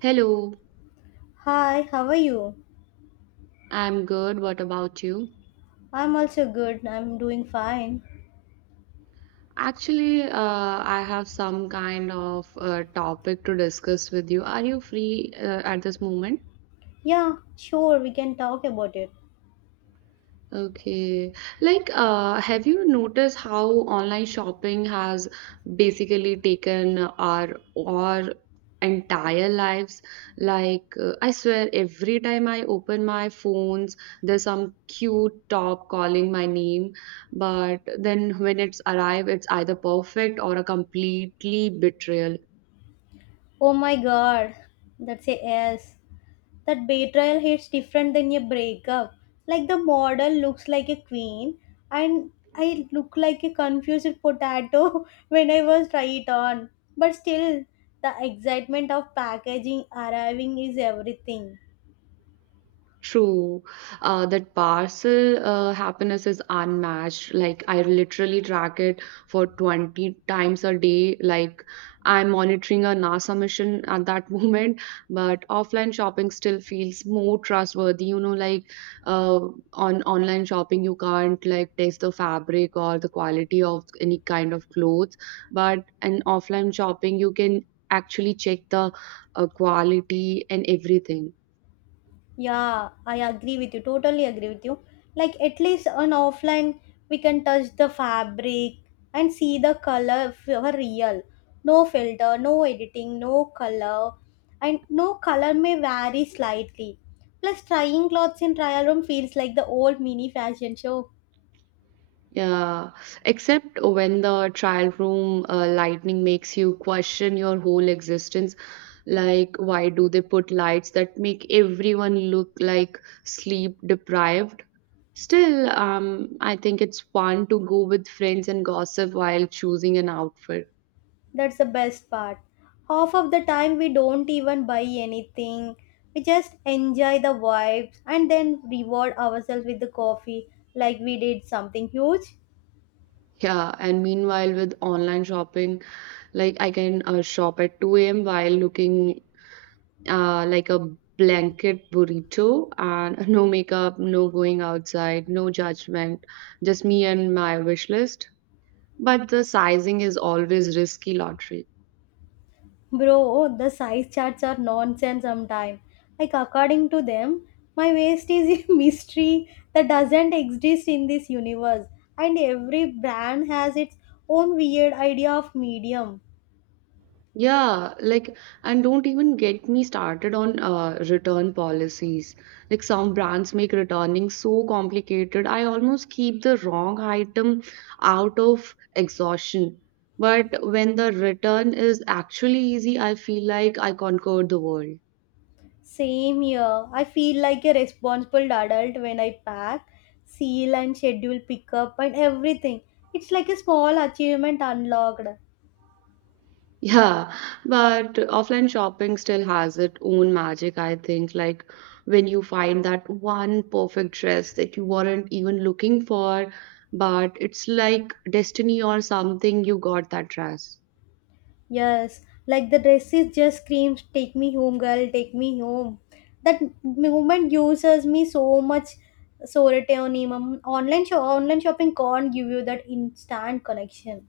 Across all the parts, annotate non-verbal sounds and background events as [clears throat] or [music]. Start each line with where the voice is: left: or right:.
right: Hello,
left: Hi, how are you?
right: I'm good. What about you?
left: I'm also good. I'm doing fine.
right: Actually, I have some kind of topic to discuss with you. Are you free at this moment?
left: Yeah, sure, we can talk about it.
right: Okay. Have you noticed how online shopping has basically taken our entire lives? I swear, every time I open my phones, there's some cute top calling my name, but then when it's arrived, it's either perfect or a completely betrayal.
left: Oh my god, that's a S. That betrayal hits different than your breakup. Like the model looks like a queen, and I look like a confused potato [laughs] when I was tried on. But still, the excitement of packaging arriving is everything.
right: True, that parcel happiness is unmatched. Like I literally track it for 20 times a day. Like I'm monitoring a NASA mission at that [laughs] moment, but offline shopping still feels more trustworthy. You know, like uh, on online shopping, you can't like taste the fabric or the quality of any kind of clothes, but in offline shopping, you can actually check the quality and everything.
left: Yeah, I agree with you. Totally agree with you. Like at least on offline, we can touch the fabric and see the color for real. No filter, no editing, no color, and no color may vary slightly. Plus, trying clothes in trial room feels like the old mini fashion show.
right: Yeah, except when the trial room lightning makes you question your whole existence. Like, why do they put lights that make everyone look like sleep deprived? Still, I think it's fun to go with friends and gossip while choosing an outfit.
left: That's the best part. Half of the time, we don't even buy anything. We just enjoy the vibes and then reward ourselves with the coffee like we did something huge.
right: Yeah, and meanwhile, with online shopping, like I can shop at 2 a.m. while looking like a blanket burrito and [laughs] no makeup, no going outside, no judgment, just me and my wish list. But the sizing is always risky lottery.
left: Bro, the size charts are nonsense sometimes. Like, according to them, my waist is a [laughs] mystery that doesn't exist in this universe, and every brand has its own weird idea of medium.
right: Yeah, like, and don't even get me started on return policies. Like, some brands make returning so complicated, I almost keep the wrong item out of exhaustion. But when the return is actually easy, I feel like I conquered the world.
left: Same here. I feel like a responsible adult when I pack, seal, and schedule pickup and everything. It's like a small achievement unlocked.
right: Yeah, but offline shopping still has its own magic, I think. Like when you find that one perfect dress that you weren't even looking for, but it's like destiny or something, you got that dress.
left: Yes, like the dresses just screams, "Take me home, girl, take me home." That moment uses me so much sorority on online shopping can't give you that instant connection.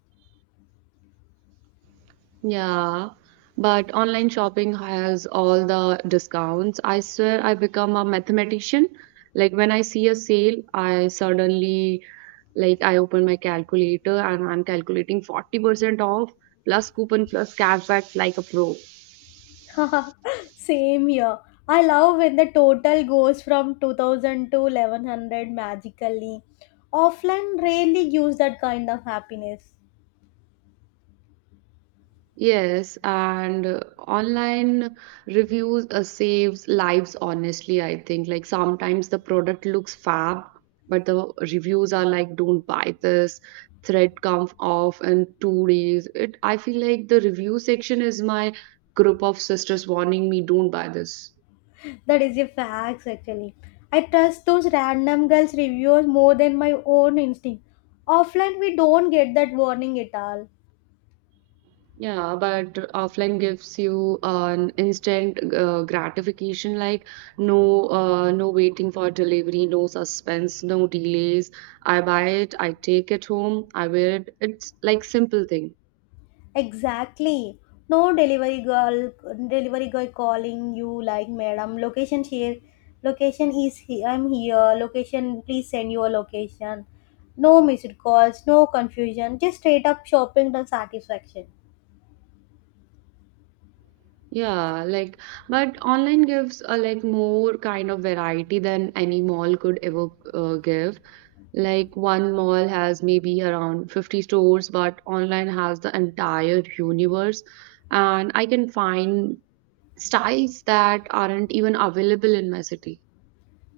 right: Yeah, but online shopping has all the discounts. I swear I become a mathematician. Like when I see a sale, I suddenly. Like I open my calculator and I'm calculating 40% off plus coupon plus cashback like a pro.
left: [laughs] Same year. I love when the total goes from 2000 to 1100 magically. Offline rarely gives that kind of happiness.
right: Yes, and online reviews saves lives honestly, I think. Like sometimes the product looks fab, but the reviews are like don't buy this, thread comes off in 2 days. It I feel like the review section is my group of sisters warning me don't buy this.
left: That is a fact, actually. I trust those random girls' reviews more than my own instinct. Offline, we don't get that warning at all.
right: Yeah, but offline gives you an instant gratification, like no, no waiting for delivery, no suspense, no delays. I buy it, I take it home, I wear it. It's like simple thing.
left: Exactly. No delivery girl, delivery guy calling you like, "Madam, location here, location is here, I'm here, location, please send your location." No missed calls, no confusion, just straight up shopping the satisfaction.
right: Yeah, like but online gives a like more kind of variety than any mall could ever give. Like one mall has maybe around 50 stores, but online has the entire universe. And I can find styles that aren't even available in my city.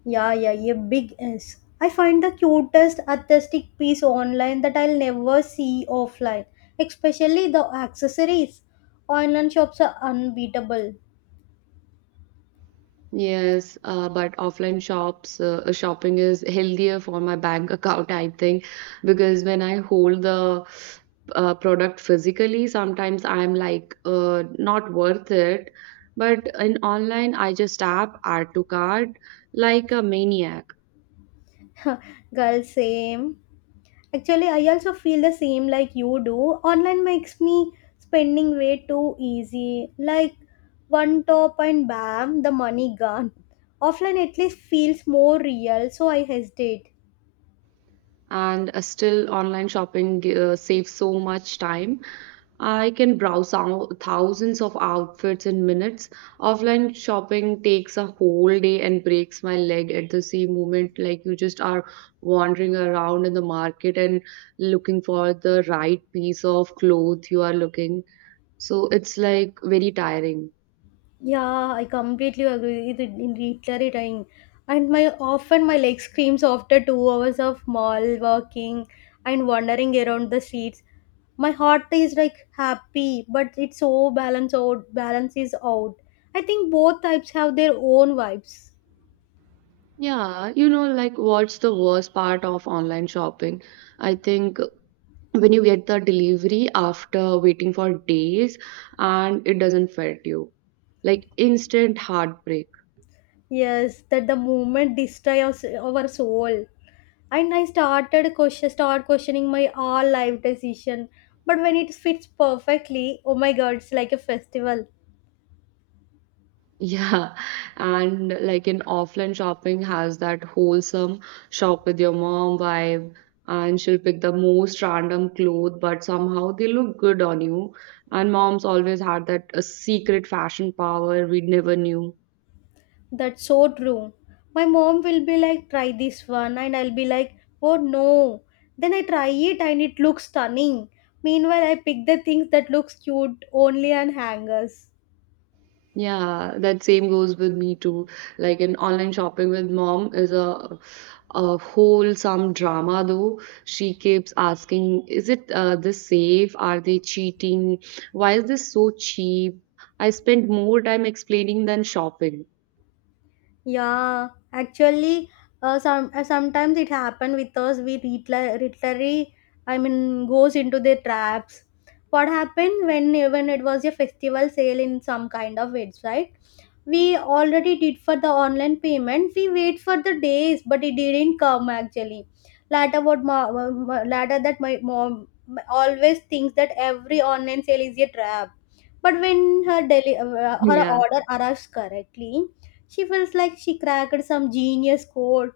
left: Yeah, yeah, yeah, big S. I find the cutest artistic piece online that I'll never see offline, especially the accessories. Online shops are unbeatable.
right: Yes, but offline shops, shopping is healthier for my bank account, I think, because when I hold the product physically, sometimes I'm like, not worth it. But in online, I just tap add to cart like a maniac.
left: [laughs] Girl, same. Actually, I also feel the same like you do. Online makes me spending way too easy. Like one top and bam, the money gone. Offline at least feels more real, so I hesitate.
right: And still online shopping saves so much time. I can browse thousands of outfits in minutes. Offline shopping takes a whole day and breaks my leg at the same moment. Like you just are wandering around in the market and looking for the right piece of cloth you are looking. So it's like very tiring.
left: Yeah, I completely agree with it in reiterating. And my often my leg screams after 2 hours of mall walking and wandering around the streets. My heart is like happy, but it's so balance out, balance is out. I think both types have their own vibes.
right: Yeah, you know, like what's the worst part of online shopping? I think when you get the delivery after waiting for days and it doesn't fit you like instant heartbreak.
left: Yes, that the movement destroys our soul, and I start questioning my all life decision. But when it fits perfectly, oh my god, it's like a festival.
right: [laughs] Yeah. And like in offline shopping has that wholesome shop with your mom vibe, and she'll pick the most random clothes but somehow they look good on you, and moms always had that a secret fashion power we never knew.
left: That's so true. My mom will be like, "Try this one," and I'll be like, "Oh no." Then I try it and it looks stunning. Meanwhile, I pick the things that looks cute only on hangers.
right: Yeah, that same goes with me too. Like in online shopping with mom is a whole some drama though. She keeps asking, "Is it this safe? Are they cheating? Why is this so cheap?" I spend more time explaining than shopping. [laughs]
left: Yeah, actually, sometimes it happen with us. We literally, literally, I mean, goes into the traps. What happened when it was a festival sale in some kind of website? We already did for the online payment, we wait for the days, but it didn't come actually later. What ma- ma- ma- Later that my mom always thinks that every online sale is a trap. But when her her
right: Yeah.
left: order arrives correctly, she feels like she cracked some genius code.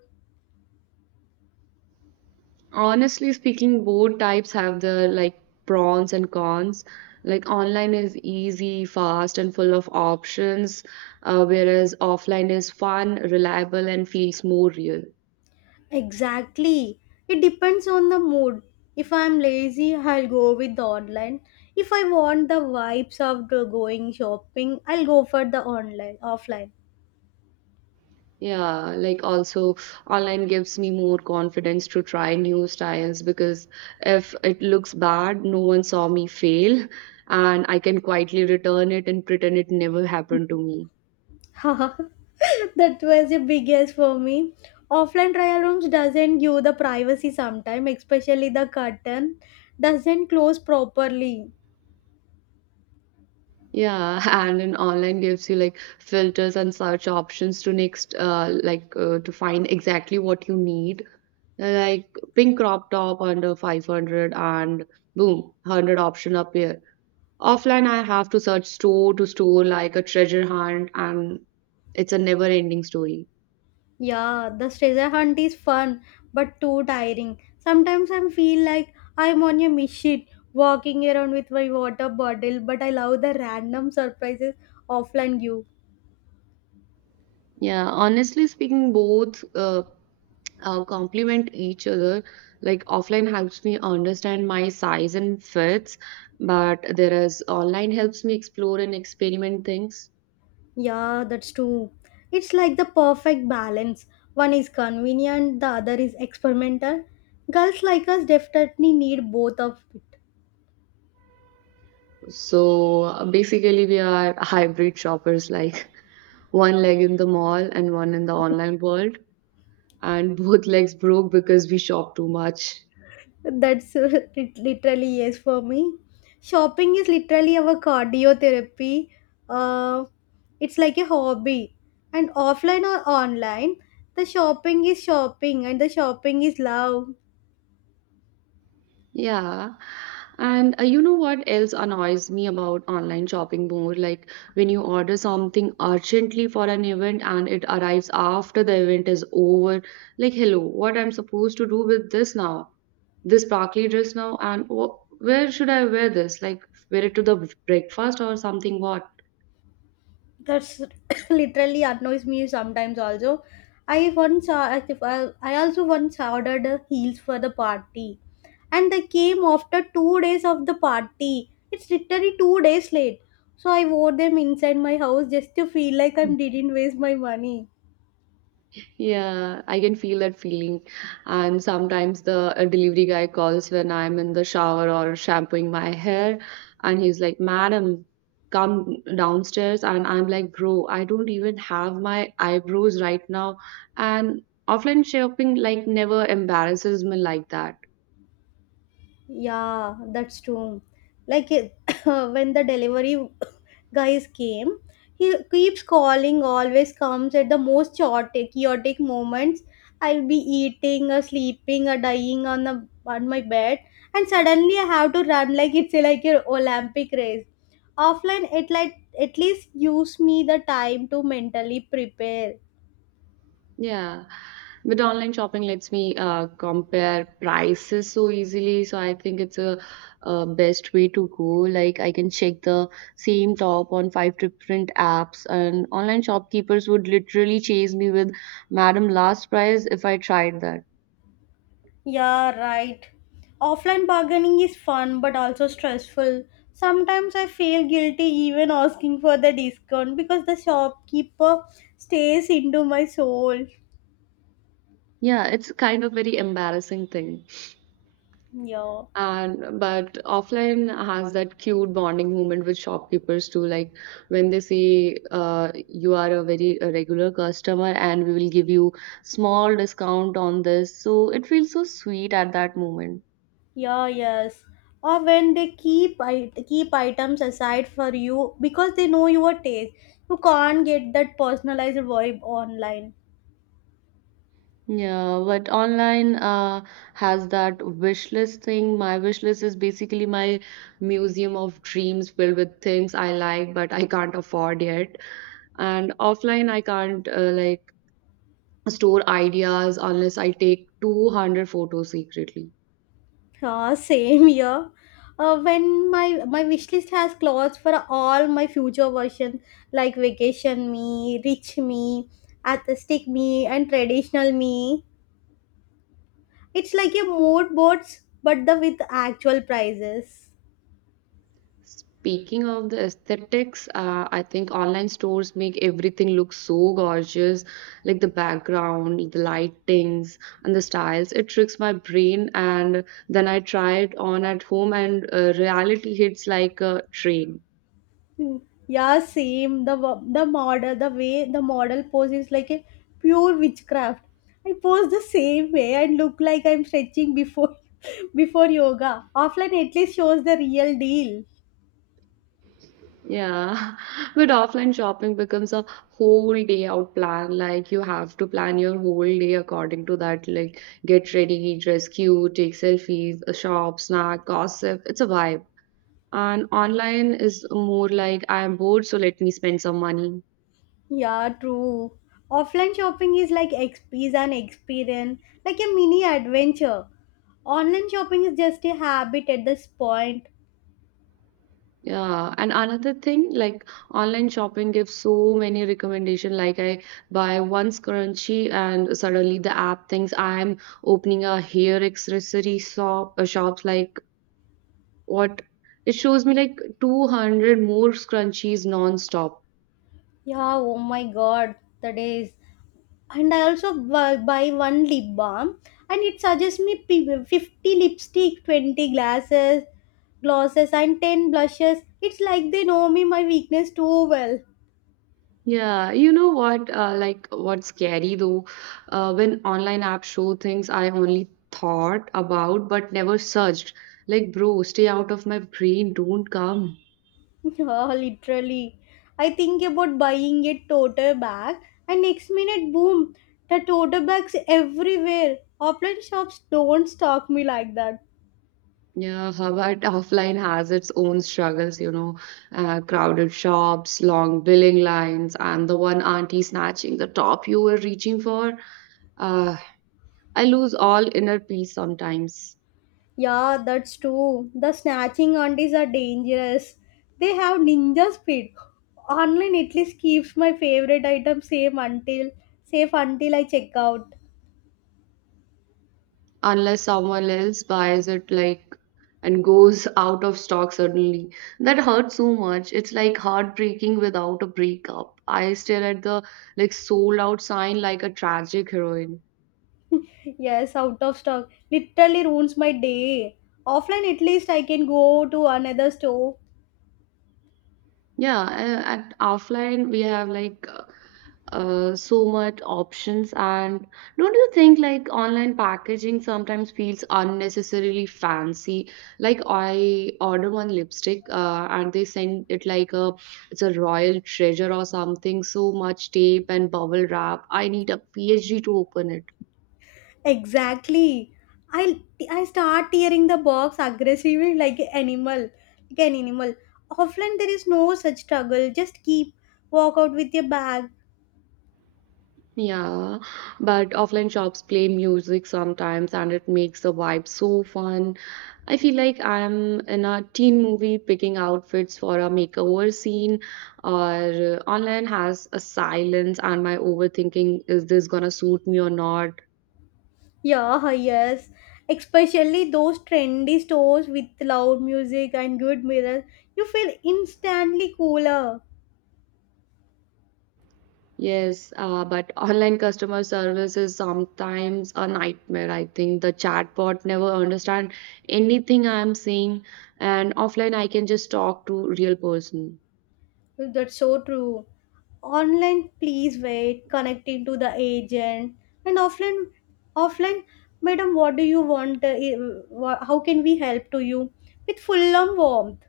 right: Honestly speaking, both types have the like pros and cons. Like online is easy, fast, and full of options, whereas offline is fun, reliable, and feels more real.
left: Exactly. It depends on the mood. If I'm lazy, I'll go with the online. If I want the vibes of the going shopping, I'll go for the online offline.
right: Yeah, like also online gives me more confidence to try new styles because if it looks bad, no one saw me fail, and I can quietly return it and pretend it never happened
left: [laughs]
right: to me.
left: That was the biggest for me. Offline trial rooms doesn't give the privacy sometimes, especially the curtain doesn't close properly.
right: Yeah, [laughs] and in online gives you like filters and search options to next to find exactly what you need. Like pink crop top under 500, and boom, 100 option appear. Offline, I have to search store to store like a treasure hunt, and it's a never ending story.
left: Yeah, the treasure hunt is fun but too tiring. Sometimes I feel like I'm on a mission walking around with my water bottle, but I love the random surprises offline give.
right: Yeah, honestly speaking, both complement each other. Like, offline helps me understand my size and fits, but whereas online helps me explore and experiment things.
left: Yeah, that's true. It's like the perfect balance. One is convenient, the other is experimental. Girls like us definitely need both of it.
right: So basically, we are hybrid shoppers, like [laughs] one leg in the mall and one in the online world. And both legs broke because we shop too much.
left: That's [laughs] it literally yes for me. Shopping is literally our cardiotherapy. Uh, it's like a hobby. And offline or online, the shopping is shopping and the shopping is love.
right: Yeah. And you know what else annoys me about online shopping more? Like when you order something urgently for an event and it arrives after the event is over. Like, hello, what I'm supposed to do with this now? This sparkly dress now? And wh where should I wear this? Like, wear it to the breakfast or something? What?
left: That's [coughs] [laughs] literally annoys me sometimes also. I once I also once ordered heels for the party, and they came after 2 days of the party. It's literally 2 days late, so I wore them inside my house just to feel like I didn't waste my money.
right: Yeah, I can feel that feeling. And sometimes the delivery guy calls when I'm in the shower or shampooing my hair, and he's like, "Madam, come downstairs." And I'm like, "Bro, I don't even have my eyebrows right now." And offline shopping like never embarrasses me like that.
left: Yeah, that's true. Like it- [coughs] when the delivery [coughs] guys came, he keeps calling, always comes at the most chaotic moments. I'll be eating or sleeping or dying on my bed, and suddenly I have to run like it's like an Olympic race. Offline, it like at least gives me the time to mentally prepare.
right: Yeah. But online shopping lets me compare prices so easily. So I think it's a, best way to go. Like I can check the same top on 5 different apps, and online shopkeepers would literally chase me with "Madam, last price" if I tried that.
left: Yeah, right. Offline bargaining is fun but also stressful. Sometimes I feel guilty even asking for the discount because the shopkeeper stares into my soul.
right: Yeah, it's kind of very embarrassing thing.
left: Yeah,
right: And but offline has that cute bonding moment with shopkeepers too. Like when they say, "You are a very a regular customer, and we will give you small discount on this." So it feels so sweet at that moment.
left: yeah, yes. Or when they keep items aside for you because they know your taste. You can't get that personalized vibe online.
right: Yeah, but online has that wish list thing. My wish list is basically my museum of dreams filled with things I like but I can't afford yet. And offline, I can't store ideas unless I take 200 photos secretly.
left: Same year. When my wish list has clothes for all my future versions like vacation me, rich me, artistic me, and traditional me. It's like a mood boards, but the with actual prices.
right: Speaking of the aesthetics, I think online stores make everything look so gorgeous, like the background, the lightings, and the styles. It tricks my brain, and then I try it on at home, and reality hits like a train.
left: Yeah, same. The model, the way the model pose is like a pure witchcraft. I pose the same way and look like I'm stretching before [laughs] before yoga. Offline at least shows the real deal.
right: Yeah, [laughs] but offline shopping becomes a whole day out plan. Like you have to plan your whole day according to that. Like get ready, dress cute, take selfies, a shop, snack, gossip. It's a vibe. And online is more like I am bored, so let me spend some money.
left: Yeah, true. Offline shopping is is an experience, like a mini adventure. Online shopping is just a habit at this point.
right: Yeah, and another thing, like online shopping gives so many recommendation. Like I buy once currency, and suddenly the app thinks I'm opening a hair accessory shop, shops like what it shows me like 200 more scrunchies non-stop.
left: Yeah, oh my god, the days, and I also buy one lip balm and it suggests me 50 lipstick, 20 glasses, glosses and 10 blushes. It's like they know me my weakness too well.
right: Yeah, you know what, what's scary though, when online apps show things I only thought about but never searched, like bro stay out of my brain don't come.
left: [laughs] Yeah, literally. I think about buying a tote bag, and next minute, boom, the tote bags everywhere. Offline shops don't stock me like that.
right: Yeah, but offline has its own struggles, you know, crowded shops, long billing lines, and the one auntie snatching the top you were reaching for. uh, I lose all inner peace sometimes.
left: Yeah, that's true. The snatching aunties are dangerous. They have ninja speed. Online at least keeps my favorite item safe until I check out.
right: Unless someone else buys it like and goes out of stock suddenly. That hurts so much, it's like heartbreaking without a breakup. I stare at the like sold out sign like a tragic heroine.
left: [laughs] Yes, out of stock. Literally ruins my day. Offline at least I can go to another store.
right: Yeah, at offline we have like so much options, and don't you think like online packaging sometimes feels unnecessarily fancy? Like I order one lipstick, and they send it like a it's a royal treasure or something. So much tape and bubble wrap. I need a PhD to open it.
left: Exactly. I I start tearing the box aggressively like an animal. Offline there is no such struggle. Just keep walk out with your bag.
right: Yeah, but offline shops play music sometimes and it makes the vibe so fun. I feel like I'm in a teen movie picking outfits for a makeover scene, or online has a silence and my overthinking is this gonna suit me or not?
left: Yeah, yes. Especially those trendy stores with loud music and good mirrors, you feel instantly cooler.
right: Yes, but online customer service is sometimes a nightmare. I think the chatbot never understand anything I'm saying, and offline I can just talk to real person.
left: That's so true. Online, please wait, connecting to the agent. And offline, offline "Madam, what do you want? How can we help to you?" with full on warmth.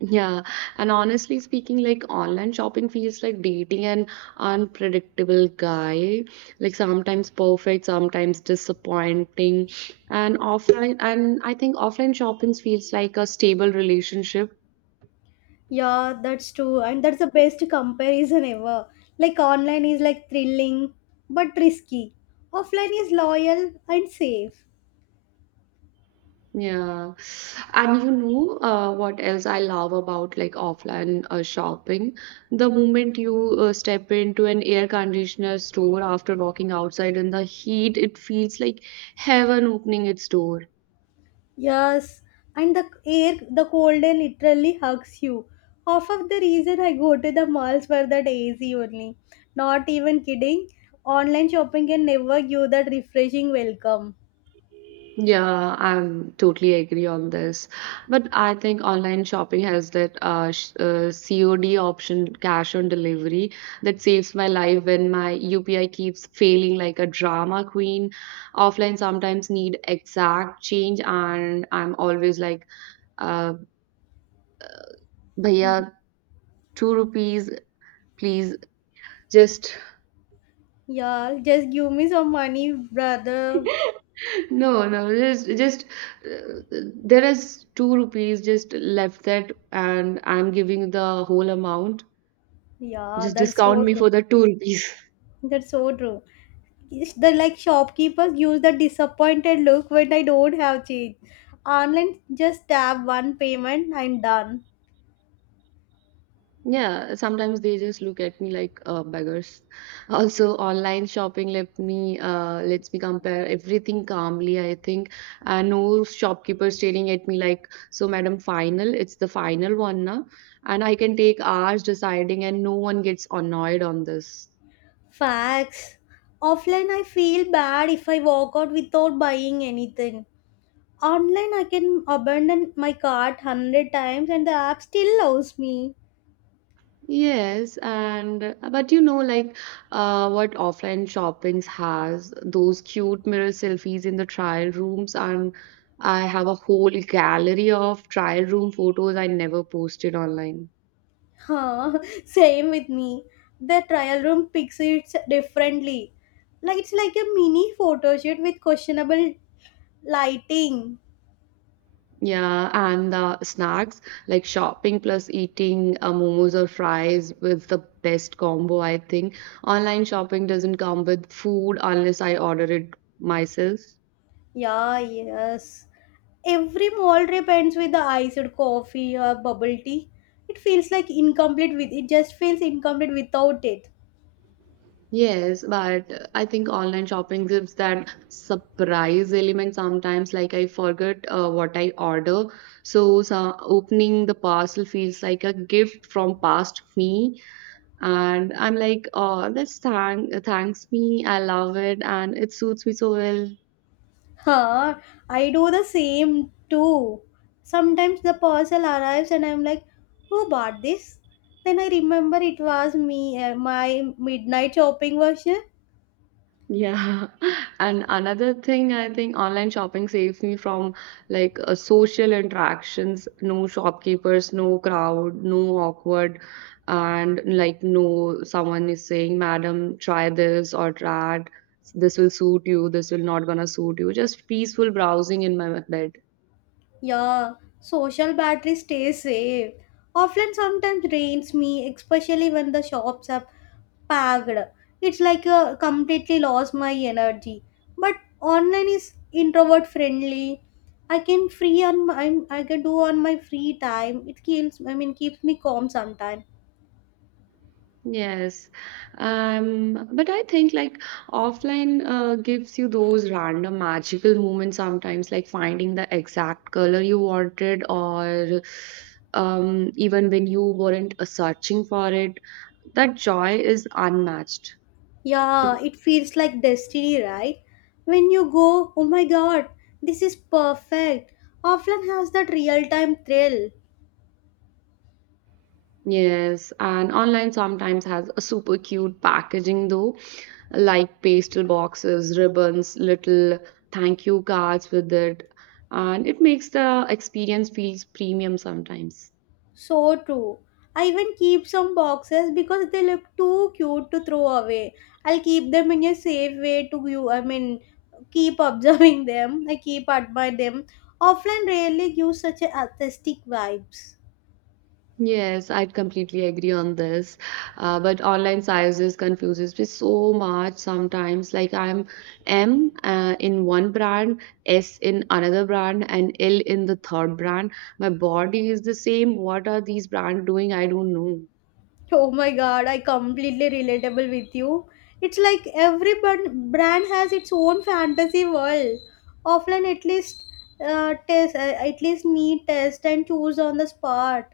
right: Yeah, and honestly speaking, like online shopping feels like dating an unpredictable guy, like sometimes perfect, sometimes disappointing. And offline, and I think offline shopping feels like a stable relationship.
left: Yeah, that's true, and that's the best comparison ever. Like online is like thrilling but risky. Offline is loyal and safe.
right: Yeah. And you know, what else I love about like offline shopping? The moment you step into an air conditioner store after walking outside in the heat, it feels like heaven opening its door.
left: Yes, and the air, the cold air literally hugs you. Half of the reason I go to the malls for that AC only. Not even kidding. Online shopping can never give that refreshing welcome.
right: Yeah, I'm totally agree on this. But I think online shopping has that sh COD option, cash on delivery, that saves my life when my UPI keeps failing like a drama queen. Offline sometimes need exact change, and I'm always like, uh, "Bhaiya, two rupees, please just
left: Yeah, just give me some money, brother.
right: No, just uh, there is two rupees just left that, and I'm giving the whole amount.
left: Yeah,
right: Just
left: that's
right: discount
left: so
right: me
left: true.
right: for the two rupees." [laughs]
left: That's so true. It's the like shopkeepers use the disappointed look when I don't have change. Online, just tap one payment, I'm done.
right: Yeah, sometimes they just look at me like beggars. Also, online shopping lets me compare everything calmly, I think. And no shopkeeper staring at me like, so madam, final, it's the final one na. And I can take hours deciding, and no one gets annoyed on this.
left: Facts. Offline, I feel bad if I walk out without buying anything. Online, I can abandon my cart hundred times and the app still loves me.
right: Yes, and but you know, what offline shoppings has those cute mirror selfies in the trial rooms, and I have a whole gallery of trial room photos I never posted online.
left: Huh. [laughs] Same with me. The trial room picks it differently. Like it's like a mini photo shoot with questionable lighting.
right: Yeah, and the snacks like shopping plus eating momos or fries with the best combo, I think. Online shopping doesn't come with food unless I order it myself.
left: Yeah. Yes. Every mall trip ends with the iced coffee or bubble tea. It feels like incomplete with it, just feels incomplete without it.
right: Yes, but I think online shopping gives that surprise element sometimes. Like I forget what I order, so opening the parcel feels like a gift from past me, and I'm like, oh, this thanks me. I love it, and it suits me so well.
left: Huh, I do the same too. Sometimes the parcel arrives and I'm like, who bought this? Then I remember it was me, my midnight shopping version.
right: Yeah, [laughs] and another thing I think online shopping saves me from like social interactions, no shopkeepers, no crowd, no awkward, and like no someone is saying, "Madam, try this or try that. This will suit you. This will not gonna suit you." Just peaceful browsing in my bed.
left: Yeah, social battery stays safe. Offline sometimes drains me, especially when the shops are packed. It's like a completely lost my energy. But online is introvert friendly. i can free on my I can do on my free time. It keeps, I mean, keeps me calm sometimes.
right: Yes. But I think like offline gives you those random magical moments sometimes, like finding the exact color you wanted, or even when you weren't searching for it. That joy is unmatched.
left: Yeah, it feels like destiny, right? When you go, oh my god, this is perfect. Offline has that real time thrill.
right: Yes, and online sometimes has a super cute packaging though, like pastel boxes, ribbons, little thank you cards with it, and it makes the experience feels premium sometimes.
left: So true. I even keep some boxes because they look too cute to throw away. I'll keep them in a safe way to you. I mean, keep observing [laughs] them. I keep admire them. Offline rarely gives such a artistic vibes.
right: Yes, I'd completely agree on this. But online sizes confuses me so much sometimes. Like I'm M in one brand, S in another brand, and L in the third brand. My body is the same. What are these brands doing? I don't know.
left: Oh my god, I completely relatable with you. It's like every brand has its own fantasy world. Offline, at least at least need test and choose on the spot.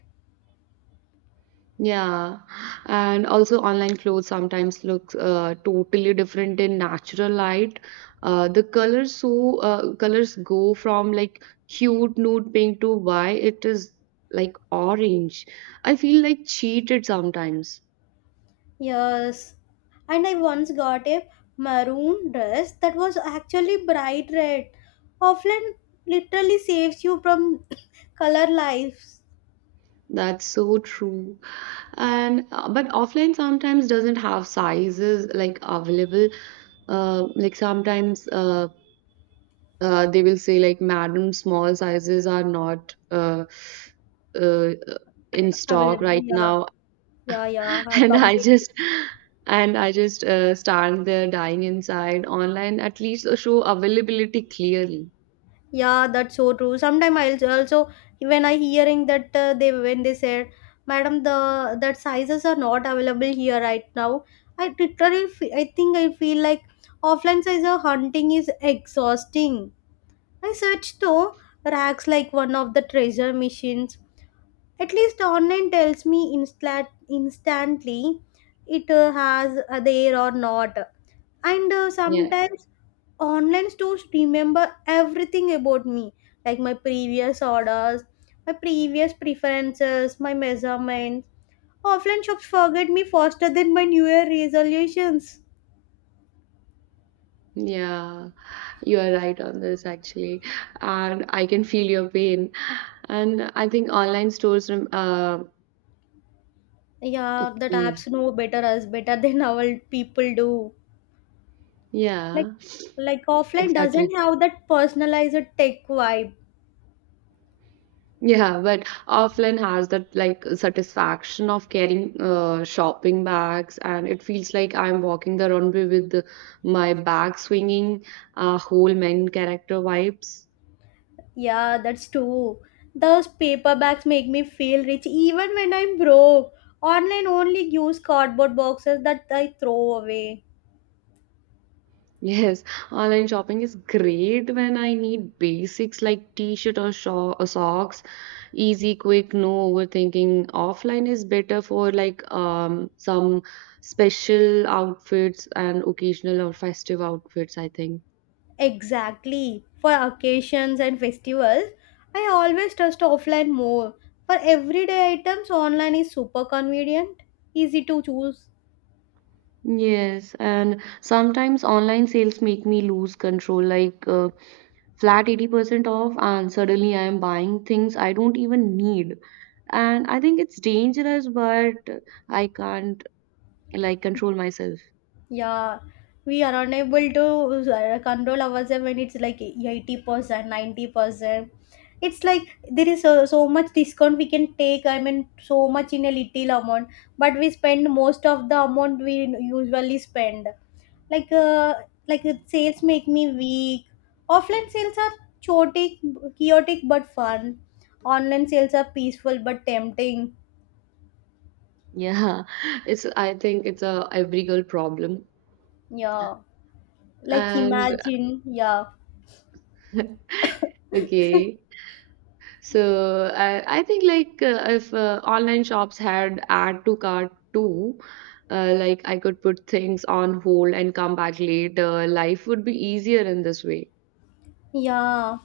right: Yeah, and also online clothes sometimes looks totally different in natural light. The colors so colors go from like cute nude pink to why it is like orange. I feel like cheated sometimes.
left: Yes, and I once got a maroon dress that was actually bright red. Offline literally saves you from [clears throat] color lives
right: That's so true. And but offline sometimes doesn't have sizes like available. Like sometimes they will say like madam small sizes are not uh, in stock
left: available.
right: right
left: Yeah,
right: now.
left: yeah, yeah. I
right: [laughs] and i
left: completely-
right: just and I just stand there dying inside. Online at least show availability clearly.
left: Yeah, that's so true. Sometimes I'll also when I hearing that they when they said, "Madam, the that sizes are not available here right now." I literally I feel like offline size of hunting is exhausting. I searched though rags like one of the treasure machines. At least online tells me instantly it has there or not. And
right: Yeah,
left: sometimes online stores remember everything about me, like my previous orders, my previous preferences, my measurements. Offline shops forget me faster than my New Year resolutions.
right: yeah, you are right on this actually, and I can feel your pain. And I think online stores
left: Yeah, that apps
right: okay,
left: know better us better [laughs] than our people do. Like
right: yeah,
left: offline doesn't
right: exactly.
left: have that personalized tech vibe.
right: Yeah, but offline has that like satisfaction of carrying shopping bags, and it feels like I'm walking the runway with my bag swinging, whole main character vibes. [laughs]
left: Yeah, that's true. Those paperbacks make me feel rich even when I'm broke. Online only use cardboard boxes that I throw away.
right: Yes, online shopping is great when I need basics like t-shirt or, sho or socks, easy, quick, no overthinking. Offline is better for like some special outfits and occasional or festive outfits, I think.
left: Exactly, for occasions and festivals I always trust offline more. For everyday items online is super convenient, easy to choose.
right: Yes, and sometimes online sales make me lose control, like flat 80% off, and suddenly I am buying things I don't even need. And I think it's dangerous, but I can't like control myself.
left: Yeah, we are unable to control ourselves when it's like 80%, 90%. It's like there is so much discount we can take, I mean, so much in a little amount, but we spend most of the amount we usually spend. Like, uh, Sales make me weak. Offline sales are chaotic, chaotic but fun. Online sales are peaceful but tempting.
right: Yeah, [laughs] it's I think it's a every girl problem.
left: Yeah, like
right: And
left: imagine, yeah.
right: [laughs] okay. So I think like if online shops had add to cart too, like I could put things on hold and come back later. Life would be easier in this way.
left: Yeah,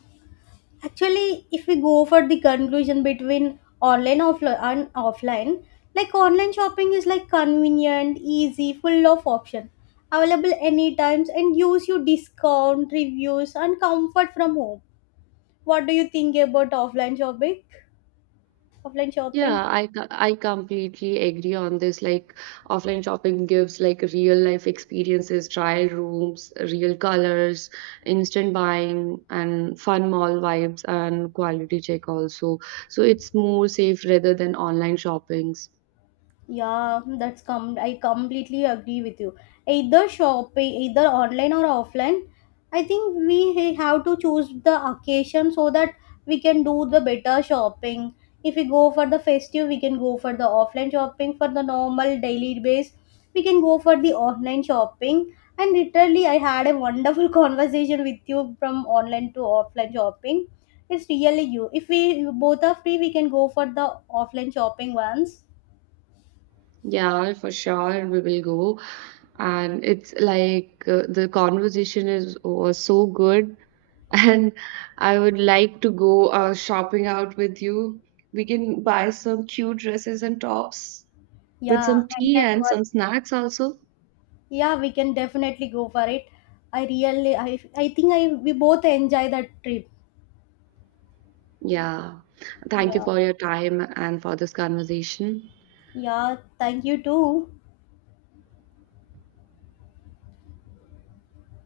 left: actually if we go for the conclusion between online offli- and offline, like online shopping is like convenient, easy, full of options, available anytime and gives you discount reviews and comfort from home. What do you think about offline shopping? offline shopping
right: Yeah, I completely agree on this. Like offline shopping gives like real life experiences, trial rooms, real colors, instant buying, and fun mall vibes and quality check also. So it's more safe rather than online shoppings.
left: Yeah, that's com, I completely agree with you. Either shop, either online or offline, I think we have to choose the occasion so that we can do the better shopping. If we go for the festive, we can go for the offline shopping. For the normal daily base, we can go for the online shopping. And literally, I had a wonderful [laughs] conversation with you from online to offline shopping. It's really you. If we both are free, we can go for the offline shopping once.
right: Yeah, for sure we will go. And it's like the conversation is was so good, [laughs] and I would like to go shopping out with you. We can buy some cute dresses and tops with
left: Yeah,
right: some
left: and
right: tea
left: that
right: and
left: one.
right: some snacks also.
left: Yeah, we can definitely go for it. I think I we both enjoy that trip.
right: Yeah. Thank you
left: Yeah.
right: for your time and for this conversation.
left: Yeah, thank you too.